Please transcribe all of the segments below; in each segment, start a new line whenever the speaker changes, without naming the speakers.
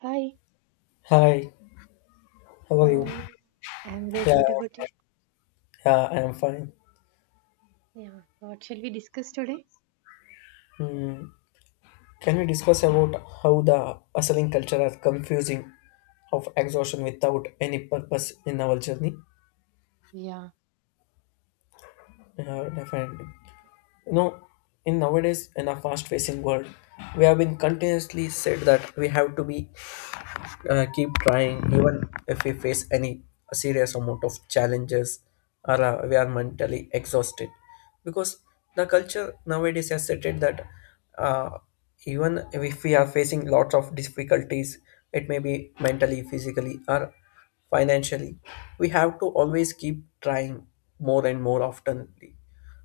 Hi,
Hi, how are
how
you?
are you? I'm good.
Yeah,
What about you?
yeah, I am fine.
Yeah, what shall we discuss today?
Can we discuss about how the hustling culture are confusing of exhaustion without any purpose in our journey?
Yeah,
Yeah, definitely. You know, in nowadays in a fast-facing world, we have been continuously said that we have to be keep trying even if we face any serious amount of challenges or we are mentally exhausted because the culture nowadays has stated that uh, even if we are facing lots of difficulties, it may be mentally, physically, or financially, we have to always keep trying more and more often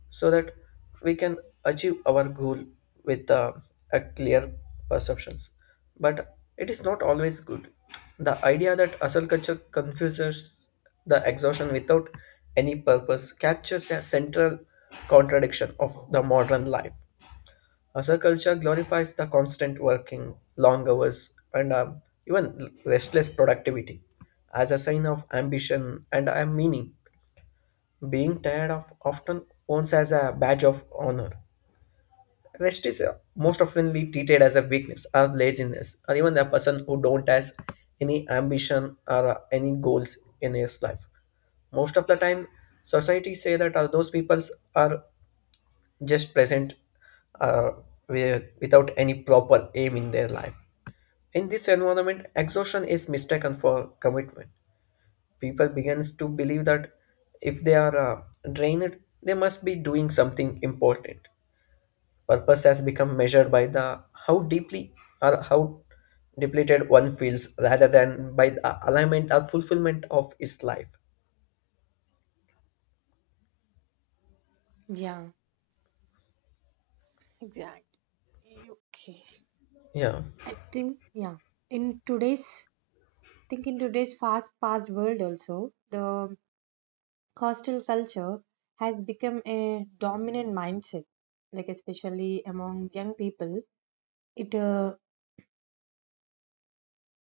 so that we can achieve our goal with a clear perceptions, but it is not always good. The idea that hustle culture confuses the exhaustion without any purpose captures a central contradiction of the modern life. Hustle culture glorifies the constant working long hours and even restless productivity as a sign of ambition and a meaning. Being tired of often owns as a badge of honor. Rest is most oftenly treated as a weakness or laziness, or even a person who don't has any ambition or any goals in his life. Most of the time, society say that those people are just present, uh, without any proper aim in their life. In this environment, exhaustion is mistaken for commitment. People begins to believe that if they are drained, they must be doing something important. Purpose has become measured by the how deeply or how depleted one feels rather than by the alignment or fulfillment of his life.
yeah. Exactly. Okay.
Yeah,
I think yeah. In today's, I think in today's fast-paced world, also the hostile culture has become a dominant mindset. Like especially among young people, it uh,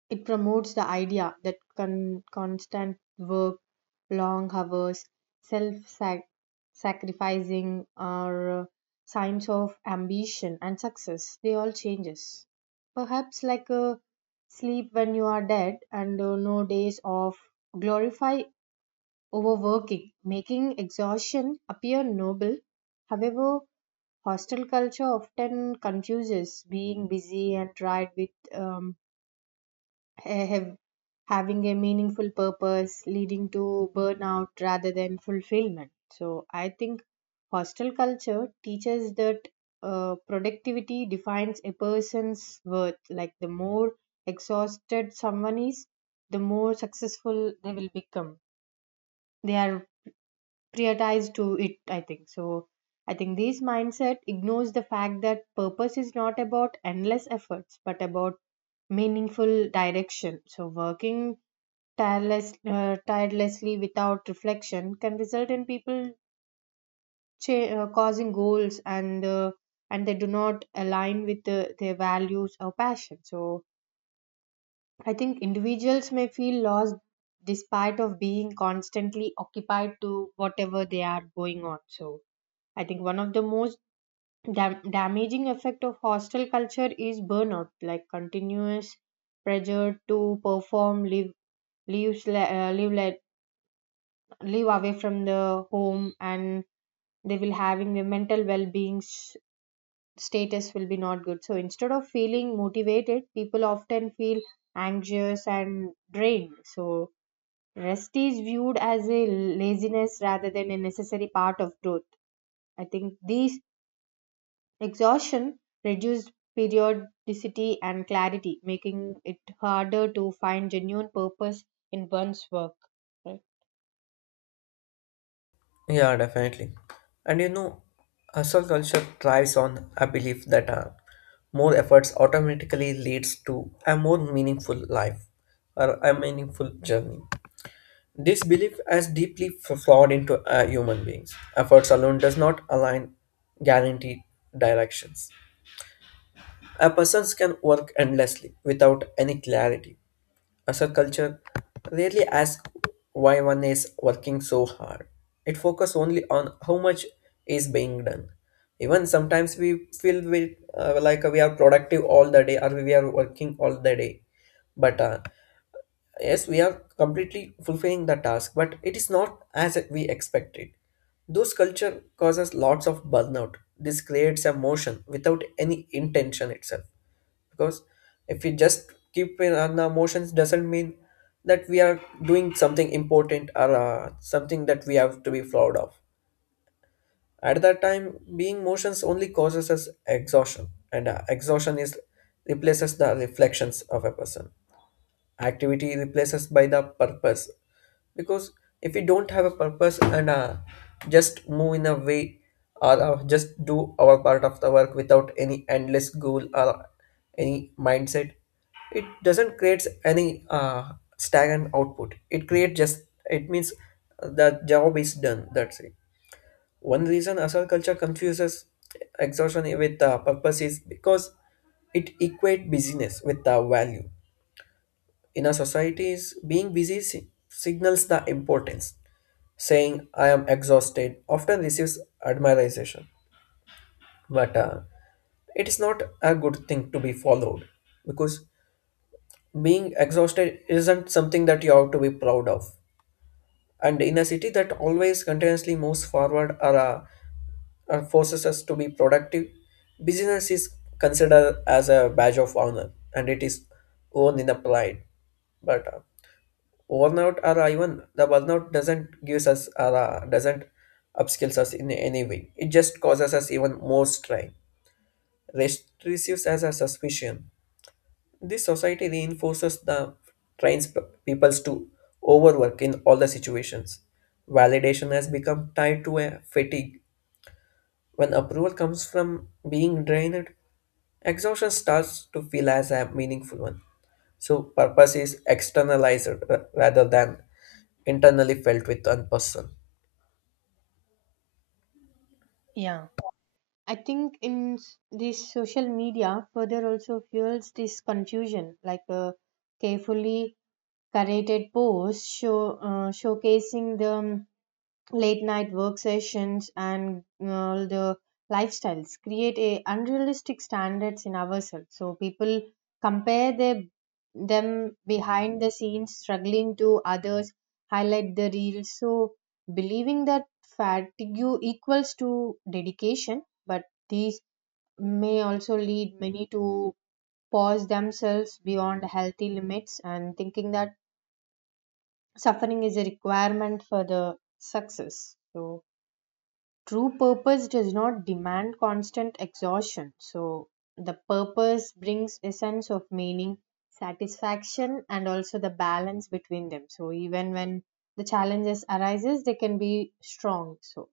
it promotes the idea that constant work, long hours, self sacrificing are signs of ambition and success. They all changes. Perhaps like a sleep when you are dead and no days off. Glorify overworking, making exhaustion appear noble. However, hostel culture often confuses being busy and tried with ha- have, having a meaningful purpose leading to burnout rather than fulfillment. So I think hostel culture teaches that productivity defines a person's worth. Like the more exhausted someone is, the more successful they will become, they are prioritized to it, I think this mindset ignores the fact that purpose is not about endless efforts but about meaningful direction. So working tirelessly without reflection can result in people causing goals and they do not align with their values or passion. So I think individuals may feel lost despite of being constantly occupied to whatever they are going on. So I think one of the most damaging effect of hostile culture is burnout. Like continuous pressure to perform live lives li- live li- live away from the home, and they will having a mental status will be not good. So instead of feeling motivated, people often feel anxious and drained. So rest is viewed as a laziness rather than a necessary part of growth. I think these exhaustion reduced periodicity and clarity, making it harder to find genuine purpose in one's work, right?
yeah, definitely. And you know, hustle culture thrives on a belief that more efforts automatically leads to a more meaningful life or a meaningful journey. This belief has deeply flawed into human beings. Efforts alone does not align guaranteed directions. A person can work endlessly without any clarity. As a culture rarely asks why one is working so hard. It focuses only on how much is being done. Even sometimes we feel like we are productive all the day or we are working all the day. But yes, we are completely fulfilling the task, but it is not as we expected. Those culture causes lots of burnout. This creates a motion without any intention itself, because if we just keep in on the emotions doesn't mean that we are doing something important or something that we have to be proud of. At that time, being motions only causes us exhaustion, and exhaustion is replaces the reflections of a person. Activity replaces by the purpose, because if we don't have a purpose and just move in a way or just do our part of the work without any endless goal or any mindset, it doesn't create any stagnant output. It creates just, it means the job is done, that's it. One reason asal culture confuses exhaustion with purpose is because it equate busyness with the value. In our societies, being busy signals the importance. Saying I am exhausted often receives admiration, but it is not a good thing to be followed, because being exhausted isn't something that you have to be proud of. And in a city that always continuously moves forward, or forces us to be productive, business is considered as a badge of honor and it is owned in a pride. But burnout, or even the burnout doesn't gives us, or doesn't upskills us in any way. It just causes us even more strain. Rest receives as a suspicion. This society reinforces the trains peoples to overwork in all the situations. Validation has become tied to a fatigue. When approval comes from being drained, exhaustion starts to feel as a meaningful one. So purpose is externalized rather than internally felt with one person.
Yeah. I think in this social media further also fuels this confusion, like a carefully curated posts show showcasing the late night work sessions and the lifestyles create a unrealistic standards in ourselves. So people compare their, them behind the scenes, struggling to others, highlight the reels. So believing that fatigue equals to dedication, but these may also lead many to pause themselves beyond healthy limits and thinking that suffering is a requirement for the success. So true purpose does not demand constant exhaustion. So the purpose brings a sense of meaning, satisfaction, and also the balance between them. So even when the challenges arises, they can be strong. So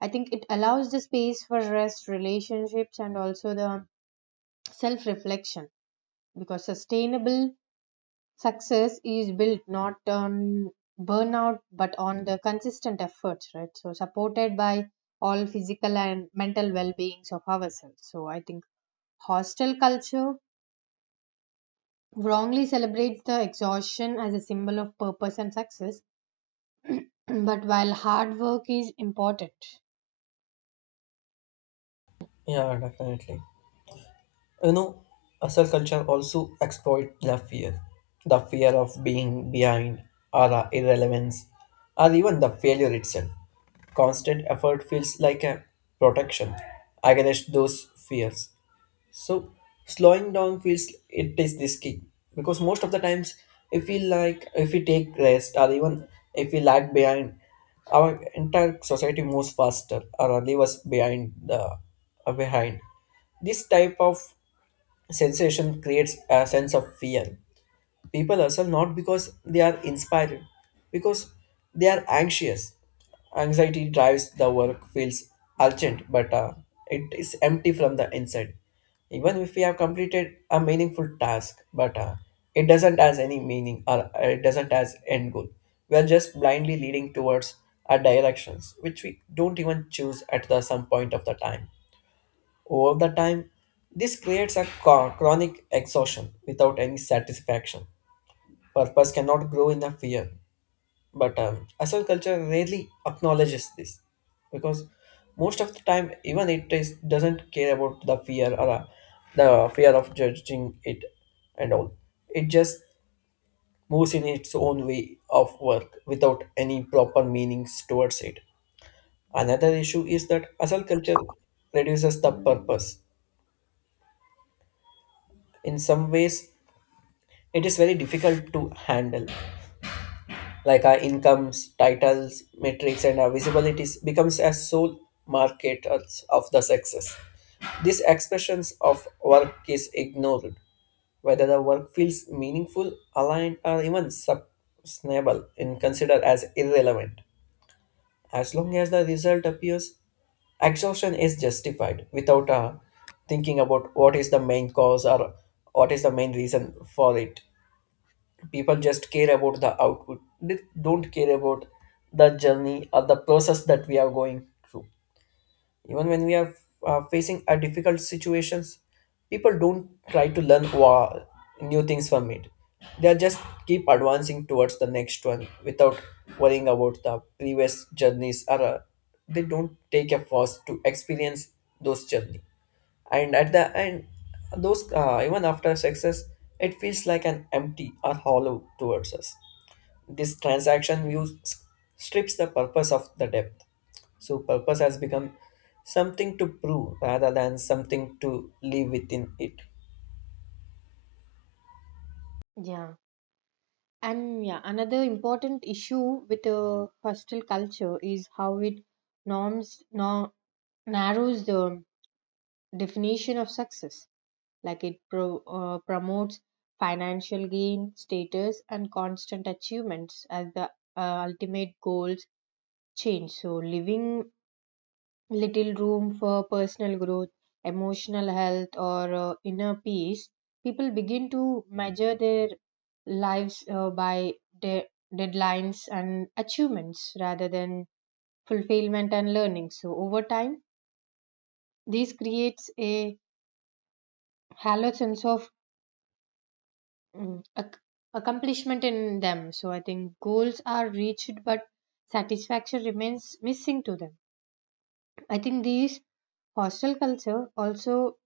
I think it allows the space for rest, relationships, and also the self reflection, because sustainable success is built not on burnout but on the consistent efforts, right? So supported by all physical and mental well-beings of ourselves. So I think hostel culture wrongly celebrates the exhaustion as a symbol of purpose and success, but while hard work is important.
Yeah, definitely. You know, hustle culture also exploit the fear of being behind, or the irrelevance, or even the failure itself. Constant effort feels like a protection against those fears. So slowing down feels it is this key, because most of the times, if we like if we take rest or even if we lag behind, our entire society moves faster or leave us behind the behind. This type of sensation creates a sense of fear. People hustle not because they are inspired, because they are anxious. Anxiety drives the work feels urgent, but it is empty from the inside. Even if we have completed a meaningful task, but it doesn't has any meaning, or it doesn't has end goal. We are just blindly leading towards our directions which we don't even choose at the some point of the time. Over the time, this creates a chronic exhaustion without any satisfaction. Purpose cannot grow in a fear. But hustle culture rarely acknowledges this, because most of the time, even it is, doesn't care about the fear, or the fear of judging it and all. It just moves in its own way of work without any proper meanings towards it. Another issue is that hustle culture reduces the purpose. In some ways, it is very difficult to handle, like our incomes, titles, metrics, and our visibilities becomes as sole marketers of the success. These expressions of work is ignored, whether the work feels meaningful, aligned, or even sustainable and considered as irrelevant. As long as the result appears, exhaustion is justified without thinking about what is the main cause or what is the main reason for it. People just care about the output. They don't care about the journey or the process that we are going through. Even when we are facing a difficult situations, people don't try to learn new things from it. They just keep advancing towards the next one without worrying about the previous journeys, or they don't take a pause to experience those journey. And at the end, those even after success, it feels like an empty or hollow towards us. This transaction view strips the purpose of the depth. So purpose has become something to prove rather than something to live within it.
Yeah, and yeah, another important issue with the hostel culture is how it norms no, narrows the definition of success. Like it promotes financial gain, status, and constant achievements as the ultimate goals change. So, leaving little room for personal growth, emotional health, or inner peace, people begin to measure their lives by de- deadlines and achievements rather than fulfillment and learning. So, over time, this creates a hollow sense of mm, ac- accomplishment in them. So I think goals are reached, but satisfaction remains missing to them. I think this hostile culture also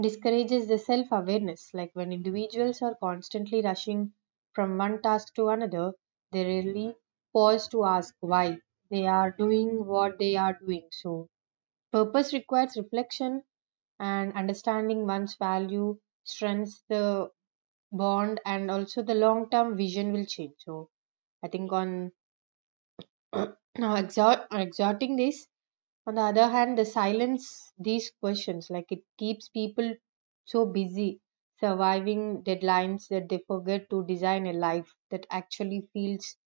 discourages the self awareness. Like when individuals are constantly rushing from one task to another, they rarely pause to ask why they are doing what they are doing. So purpose requires reflection and understanding one's value, strengths, the bond, and also the long term vision will change. So I think on exhorting this on the other hand, the silence these questions, like it keeps people so busy surviving deadlines that they forget to design a life that actually feels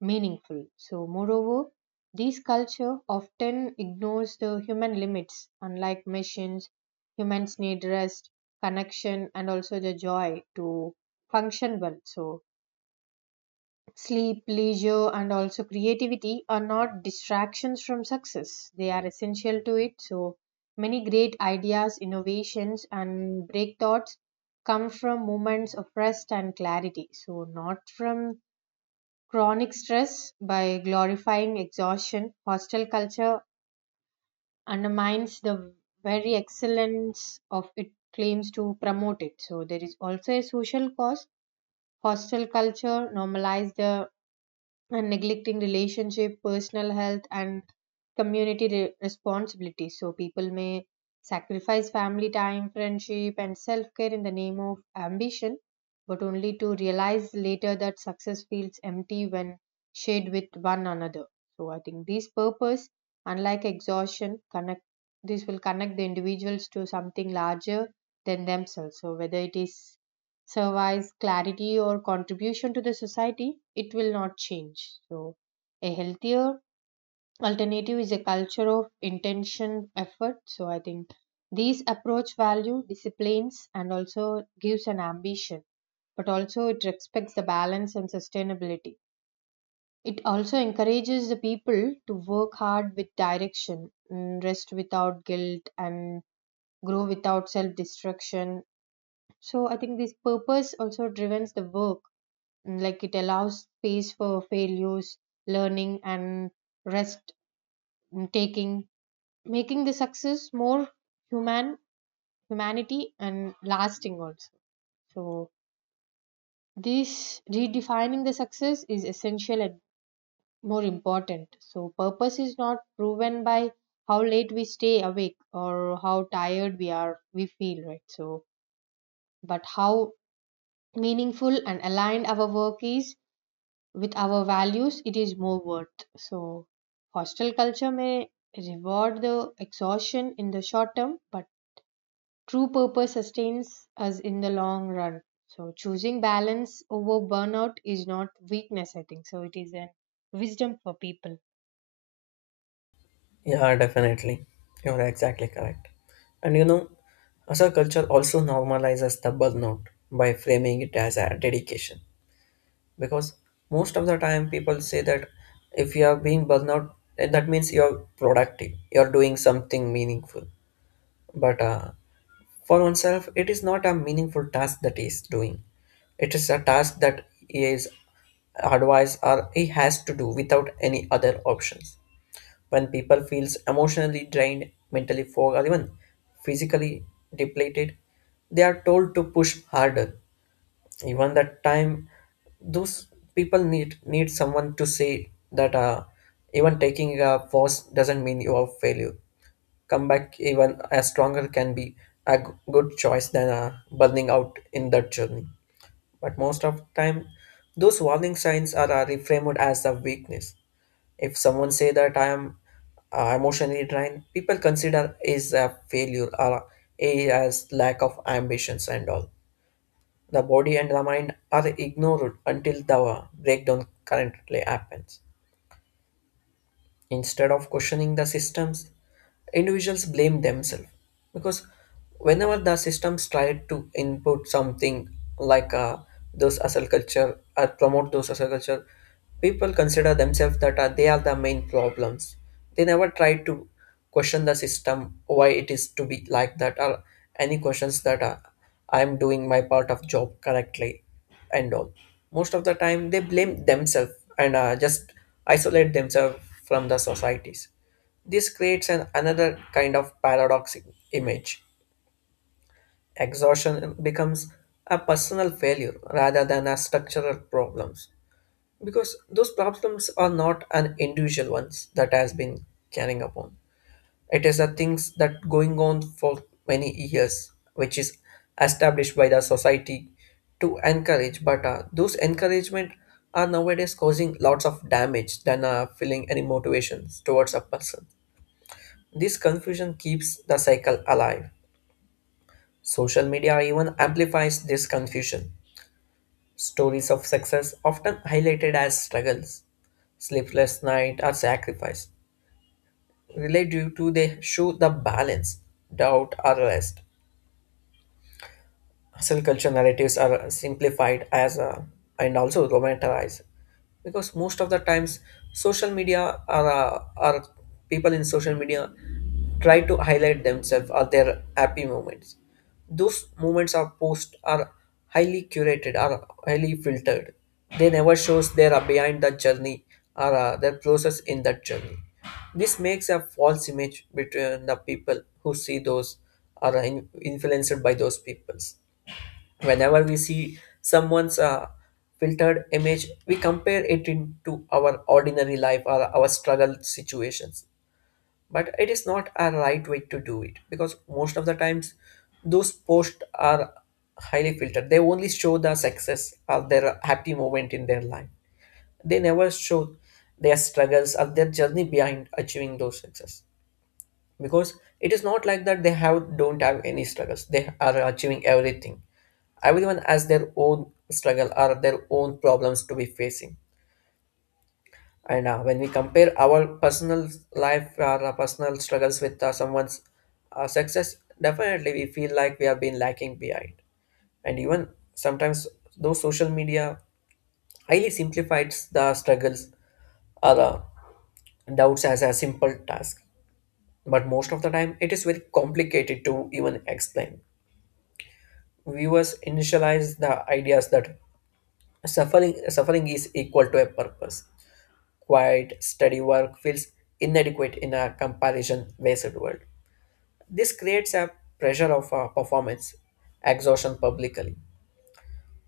meaningful. So moreover, this culture often ignores the human limits. Unlike machines, humans need rest, connection, and also the joy to function well. So sleep, leisure, and also creativity are not distractions from success. They are essential to it. So, many great ideas, innovations, and breakthroughs come from moments of rest and clarity. So, not from chronic stress. By glorifying exhaustion, hostile culture undermines the very excellence of it claims to promote it. So, there is also a social cause. Hostile culture normalized the and neglecting relationship, personal health, and responsibilities. So people may sacrifice family time, friendship, and self care in the name of ambition, but only to realize later that success feels empty when shared with one another. So I think this purpose, unlike exhaustion, connect this will connect the individuals to something larger than themselves. So whether it is survives clarity or contribution to the society, it will not change. So, a healthier alternative is a culture of intention effort. So, I think these approach value disciplines and also gives an ambition, but also it respects the balance and sustainability. It also encourages the people to work hard with direction, mm, rest without guilt, and grow without self destruction. So, I think this purpose also drives the work. Like it allows space for failures, learning, and rest, mm, taking, making the success more human humanity and lasting also. So this redefining the success is essential and more important. So purpose is not proven by how late we stay awake or how tired we are we feel, right? So but how meaningful and aligned our work is with our values, it is more worth. So, hostile culture may reward the exhaustion in the short term, but true purpose sustains us in the long run. So, choosing balance over burnout is not weakness, I think. So, it is a wisdom for people.
Yeah, definitely. You're exactly correct. And you know, as our culture also normalizes the burnout by framing it as a dedication. Because most of the time people say that if you are being burnout, that means you're productive, you're doing something meaningful. But for oneself, it is not a meaningful task that he is doing. It is a task that he is advised or he has to do without any other options. When people feels emotionally drained, mentally fogged, or even physically depleted, they are told to push harder. Even that time, those people need someone to say that even taking a pause doesn't mean you are failure. Come back even as stronger can be a good choice than burning out in that journey. But most of the time, those warning signs are reframed as a weakness. If someone say that I am emotionally drained, people consider is a failure or a as lack of ambitions and all. The body and the mind are ignored until the breakdown currently happens. Instead of questioning the systems, individuals blame themselves, because whenever the systems try to input something like those hustle culture or promote those hustle culture, people consider themselves that they are the main problems. They never try to question the system why it is to be like that, or any questions that I am doing my part of job correctly and all. Most of the time, they blame themselves and just isolate themselves from the societies. This creates an another kind of paradoxic image. Exhaustion becomes a personal failure rather than a structural problems, because those problems are not an individual ones that has been carrying upon. It is the things that going on for many years, which is established by the society to encourage. But those encouragement are nowadays causing lots of damage than feeling any motivations towards a person. This confusion keeps the cycle alive. Social media even amplifies this confusion. Stories of success often highlighted as struggles, sleepless night, or sacrifice relate due to they show the balance, doubt, or rest. Hustle culture narratives are simplified as and also romanticized because most of the times social media are people in social media try to highlight themselves or their happy moments those moments are post are highly curated are highly filtered they never shows their behind the journey or their process in that journey. This makes a false image between the people who see those are influenced by those peoples. Whenever we see someone's filtered image we compare it into our ordinary life or our struggle situations, but it is not a right way to do it because most of the times those posts are highly filtered. They only show the success or their happy moment in their life, they never show their struggles or their journey behind achieving those success, because it is not like that they have don't have any struggles they are achieving everything. Everyone has their own struggle or their own problems to be facing. And when we compare our personal life or our personal struggles with someone's success, definitely we feel like we have been lacking behind. And even sometimes, though social media highly simplifies the struggles or doubts as a simple task, but most of the time it is very complicated to even explain. Viewers initialize the ideas that suffering is equal to a purpose. Quiet, steady work feels inadequate in a comparison-based world. This creates a pressure of performance, exhaustion publicly.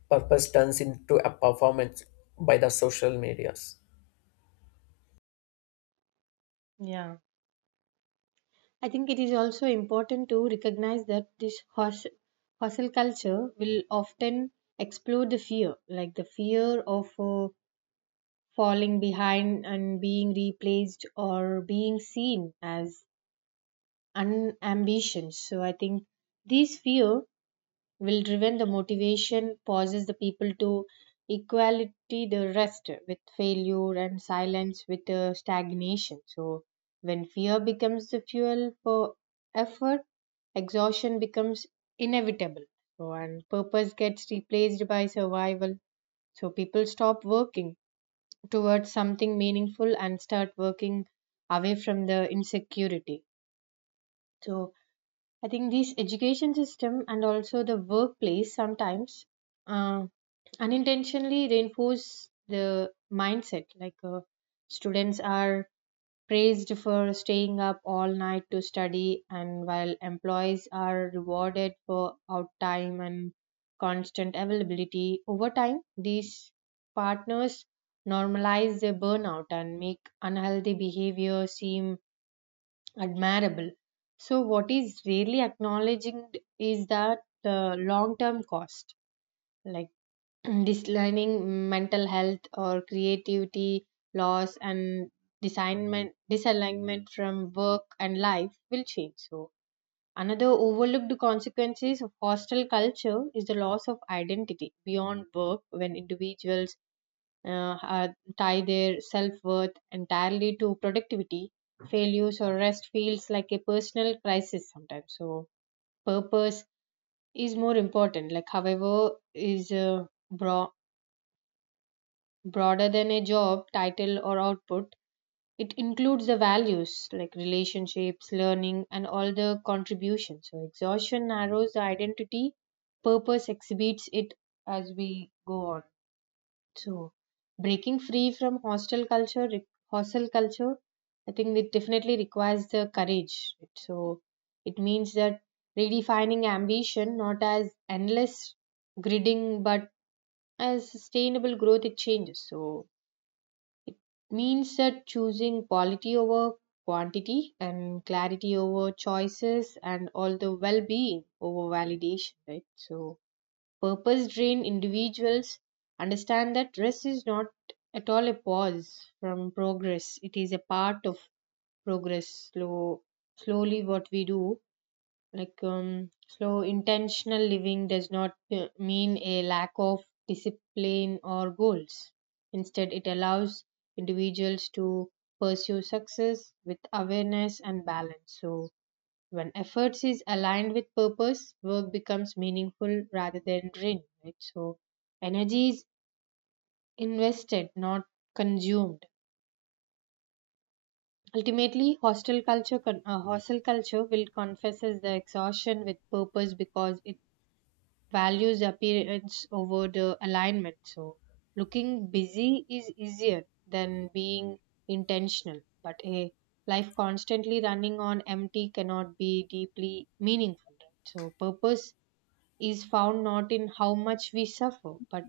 Purpose turns into a performance by the social medias.
Yeah. I think it is also important to recognize that this hostel culture will often explore the fear, like the fear of falling behind and being replaced or being seen as unambition. So I think this fear will driven the motivation, causes the people to equality the rest with failure and silence with stagnation. So when fear becomes the fuel for effort, exhaustion becomes inevitable. So and purpose gets replaced by survival. So people stop working towards something meaningful and start working away from the insecurity. So I think this education system and also the workplace sometimes uh, unintentionally reinforce the mindset. Like students are praised for staying up all night to study, and while employees are rewarded for out time and constant availability, over time these partners normalize their burnout and make unhealthy behavior seem admirable. So, what is really acknowledged is that the long term cost, like this learning, mm, mental health or creativity loss and designment disalignment from work and life will change. So another overlooked consequences of hostile culture is the loss of identity beyond work. When individuals tie their self-worth entirely to productivity, failures or rest feels like a personal crisis sometimes. So purpose is more important, like however is broad broader than a job title or output. It includes the values like relationships, learning, and all the contributions. So exhaustion narrows the identity, purpose exhibits it as we go on. So breaking free from hostile culture, I think it definitely requires the courage, right? So it means that redefining ambition not as endless gridding but as sustainable growth, it changes. So it means that choosing quality over quantity and clarity over choices and all the well being over validation, right? So, purpose driven individuals understand that rest is not at all a pause from progress, it is a part of progress. Slowly what we do, like slow intentional living does not mean a lack of discipline or goals. Instead it allows individuals to pursue success with awareness and balance. So when efforts is aligned with purpose, work becomes meaningful rather than drained, right? So energy is invested not consumed. Ultimately, hostel culture will confesses the exhaustion with purpose because it values appearance over the alignment. So, looking busy is easier than being intentional, but a life constantly running on empty cannot be deeply meaningful. Right? So, purpose is found not in how much we suffer, but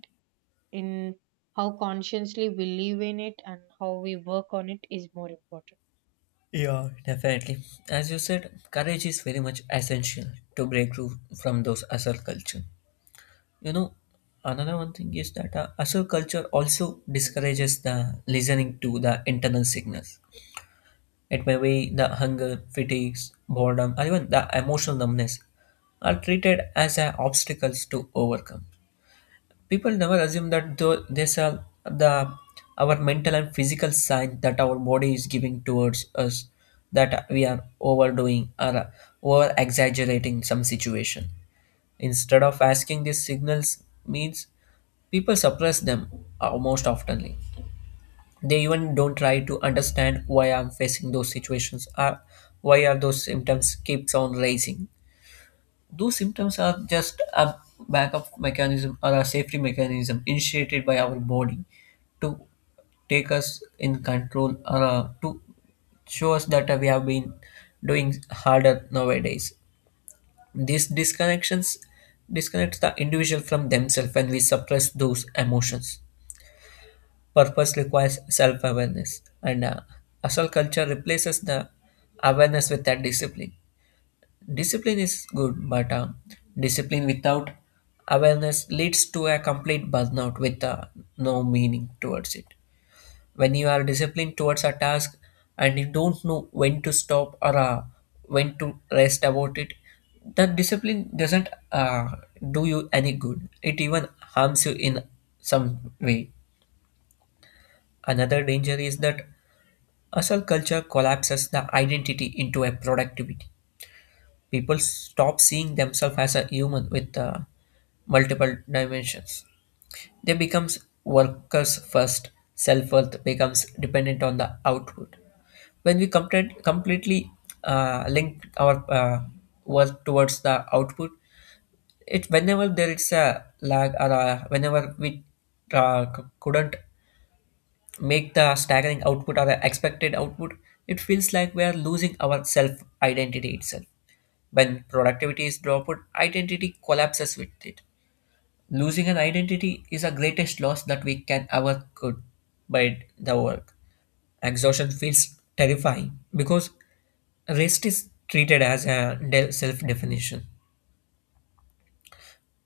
in how consciously we live in it and how we work on it is more important.
Yeah, definitely. As you said, courage is very much essential to break through from those hustle culture. You know, another one thing is that hustle culture also discourages the listening to the internal signals. It may be the hunger, fatigues, boredom, or even the emotional numbness are treated as obstacles to overcome. People never assume that though these are the our mental and physical signs that our body is giving towards us that we are overdoing or over exaggerating some situation. Instead of asking these signals means, people suppress them most oftenly. They even don't try to understand why I'm facing those situations or why are those symptoms keeps on rising. Those symptoms are just a backup mechanism or a safety mechanism initiated by our body to take us in control or to show us that we have been doing harder nowadays. These disconnections disconnects the individual from themselves when we suppress those emotions. Purpose requires self awareness, and hustle culture replaces the awareness with that discipline. Discipline is good, but discipline without awareness leads to a complete burnout with no meaning towards it. When you are disciplined towards a task and you don't know when to stop or when to rest about it, the discipline doesn't do you any good. It even harms you in some way. Another danger is that hustle culture collapses the identity into a productivity. People stop seeing themselves as a human with multiple dimensions. They becomes workers first. Self worth becomes dependent on the output. When completely link our work towards the output, it whenever there is a lag or whenever we couldn't make the staggering output or the expected output, it feels like we are losing our self identity itself. When productivity is dropped, identity collapses with it. Losing an identity is the greatest loss that we can ever could by the work. Exhaustion feels terrifying because rest is treated as a self definition.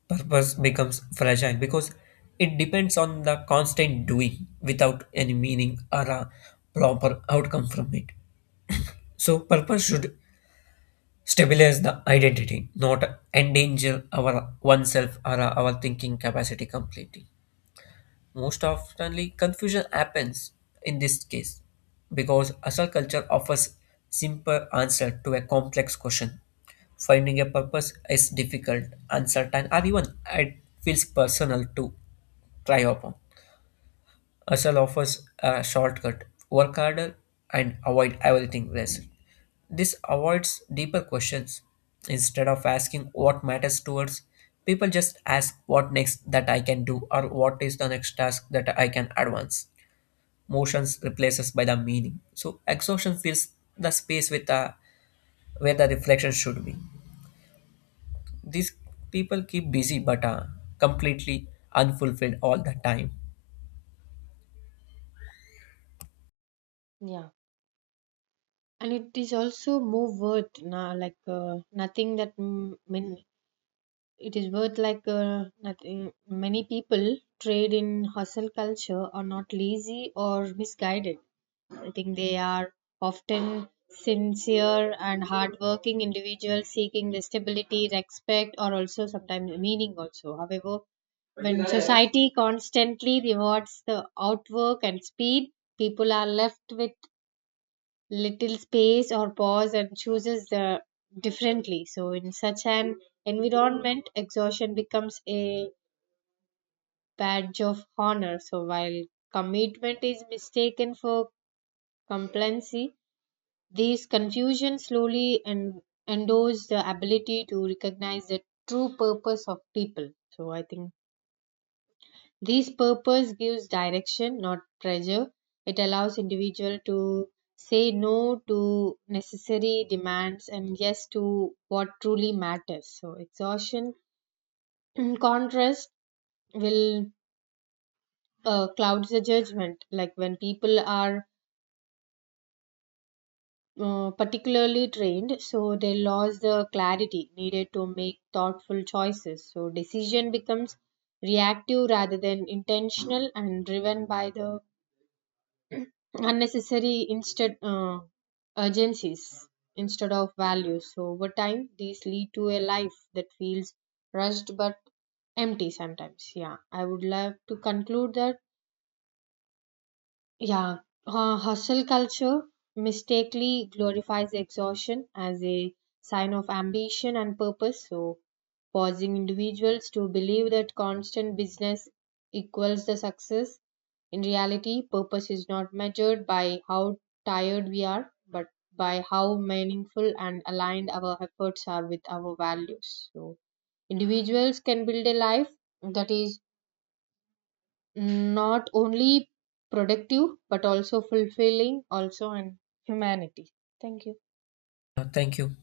Purpose becomes fragile because it depends on the constant doing without any meaning or a proper outcome from it. So purpose should stabilize the identity, not endanger our oneself or our thinking capacity completely. Most oftenly, confusion happens in this case because hustle culture offers simple answer to a complex question. Finding a purpose is difficult, uncertain, or even it feels personal to try upon. Hustle offers a shortcut. Work harder and avoid everything less. This avoids deeper questions. Instead of asking what matters to us, people just ask what next that I can do or what is the next task that I can advance. Motions replaces by the meaning. So exhaustion fills the space with the where the reflection should be. These people keep busy but completely unfulfilled all the time.
Yeah, and it is also more worth na, like nothing that mm, min- it is worth like nothing. Many people trade in hustle culture are not lazy or misguided. I think they are often sincere and hardworking individuals seeking the stability, respect, or also sometimes meaning also. However, when society constantly rewards the outwork and speed, people are left with little space or pause and chooses the differently. So in such an environment, exhaustion becomes a badge of honor. So while commitment is mistaken for complacency, this confusion slowly and endows the ability to recognize the true purpose of people. So I think this purpose gives direction, not pressure. It allows individual to say no to necessary demands and yes to what truly matters. So exhaustion, in contrast, will clouds the judgment. Like when people are particularly trained, so they lose the clarity needed to make thoughtful choices. So decision becomes reactive rather than intentional and driven by the unnecessary instead urgencies instead of values. So over time these lead to a life that feels rushed but empty sometimes. Yeah, I would love to conclude that yeah, hustle culture mistakenly glorifies exhaustion as a sign of ambition and purpose, so causing individuals to believe that constant business equals the success. In reality, purpose is not measured by how tired we are, but by how meaningful and aligned our efforts are with our values. So, individuals can build a life that is not only productive but also fulfilling also and humanity. Thank you.
Thank you.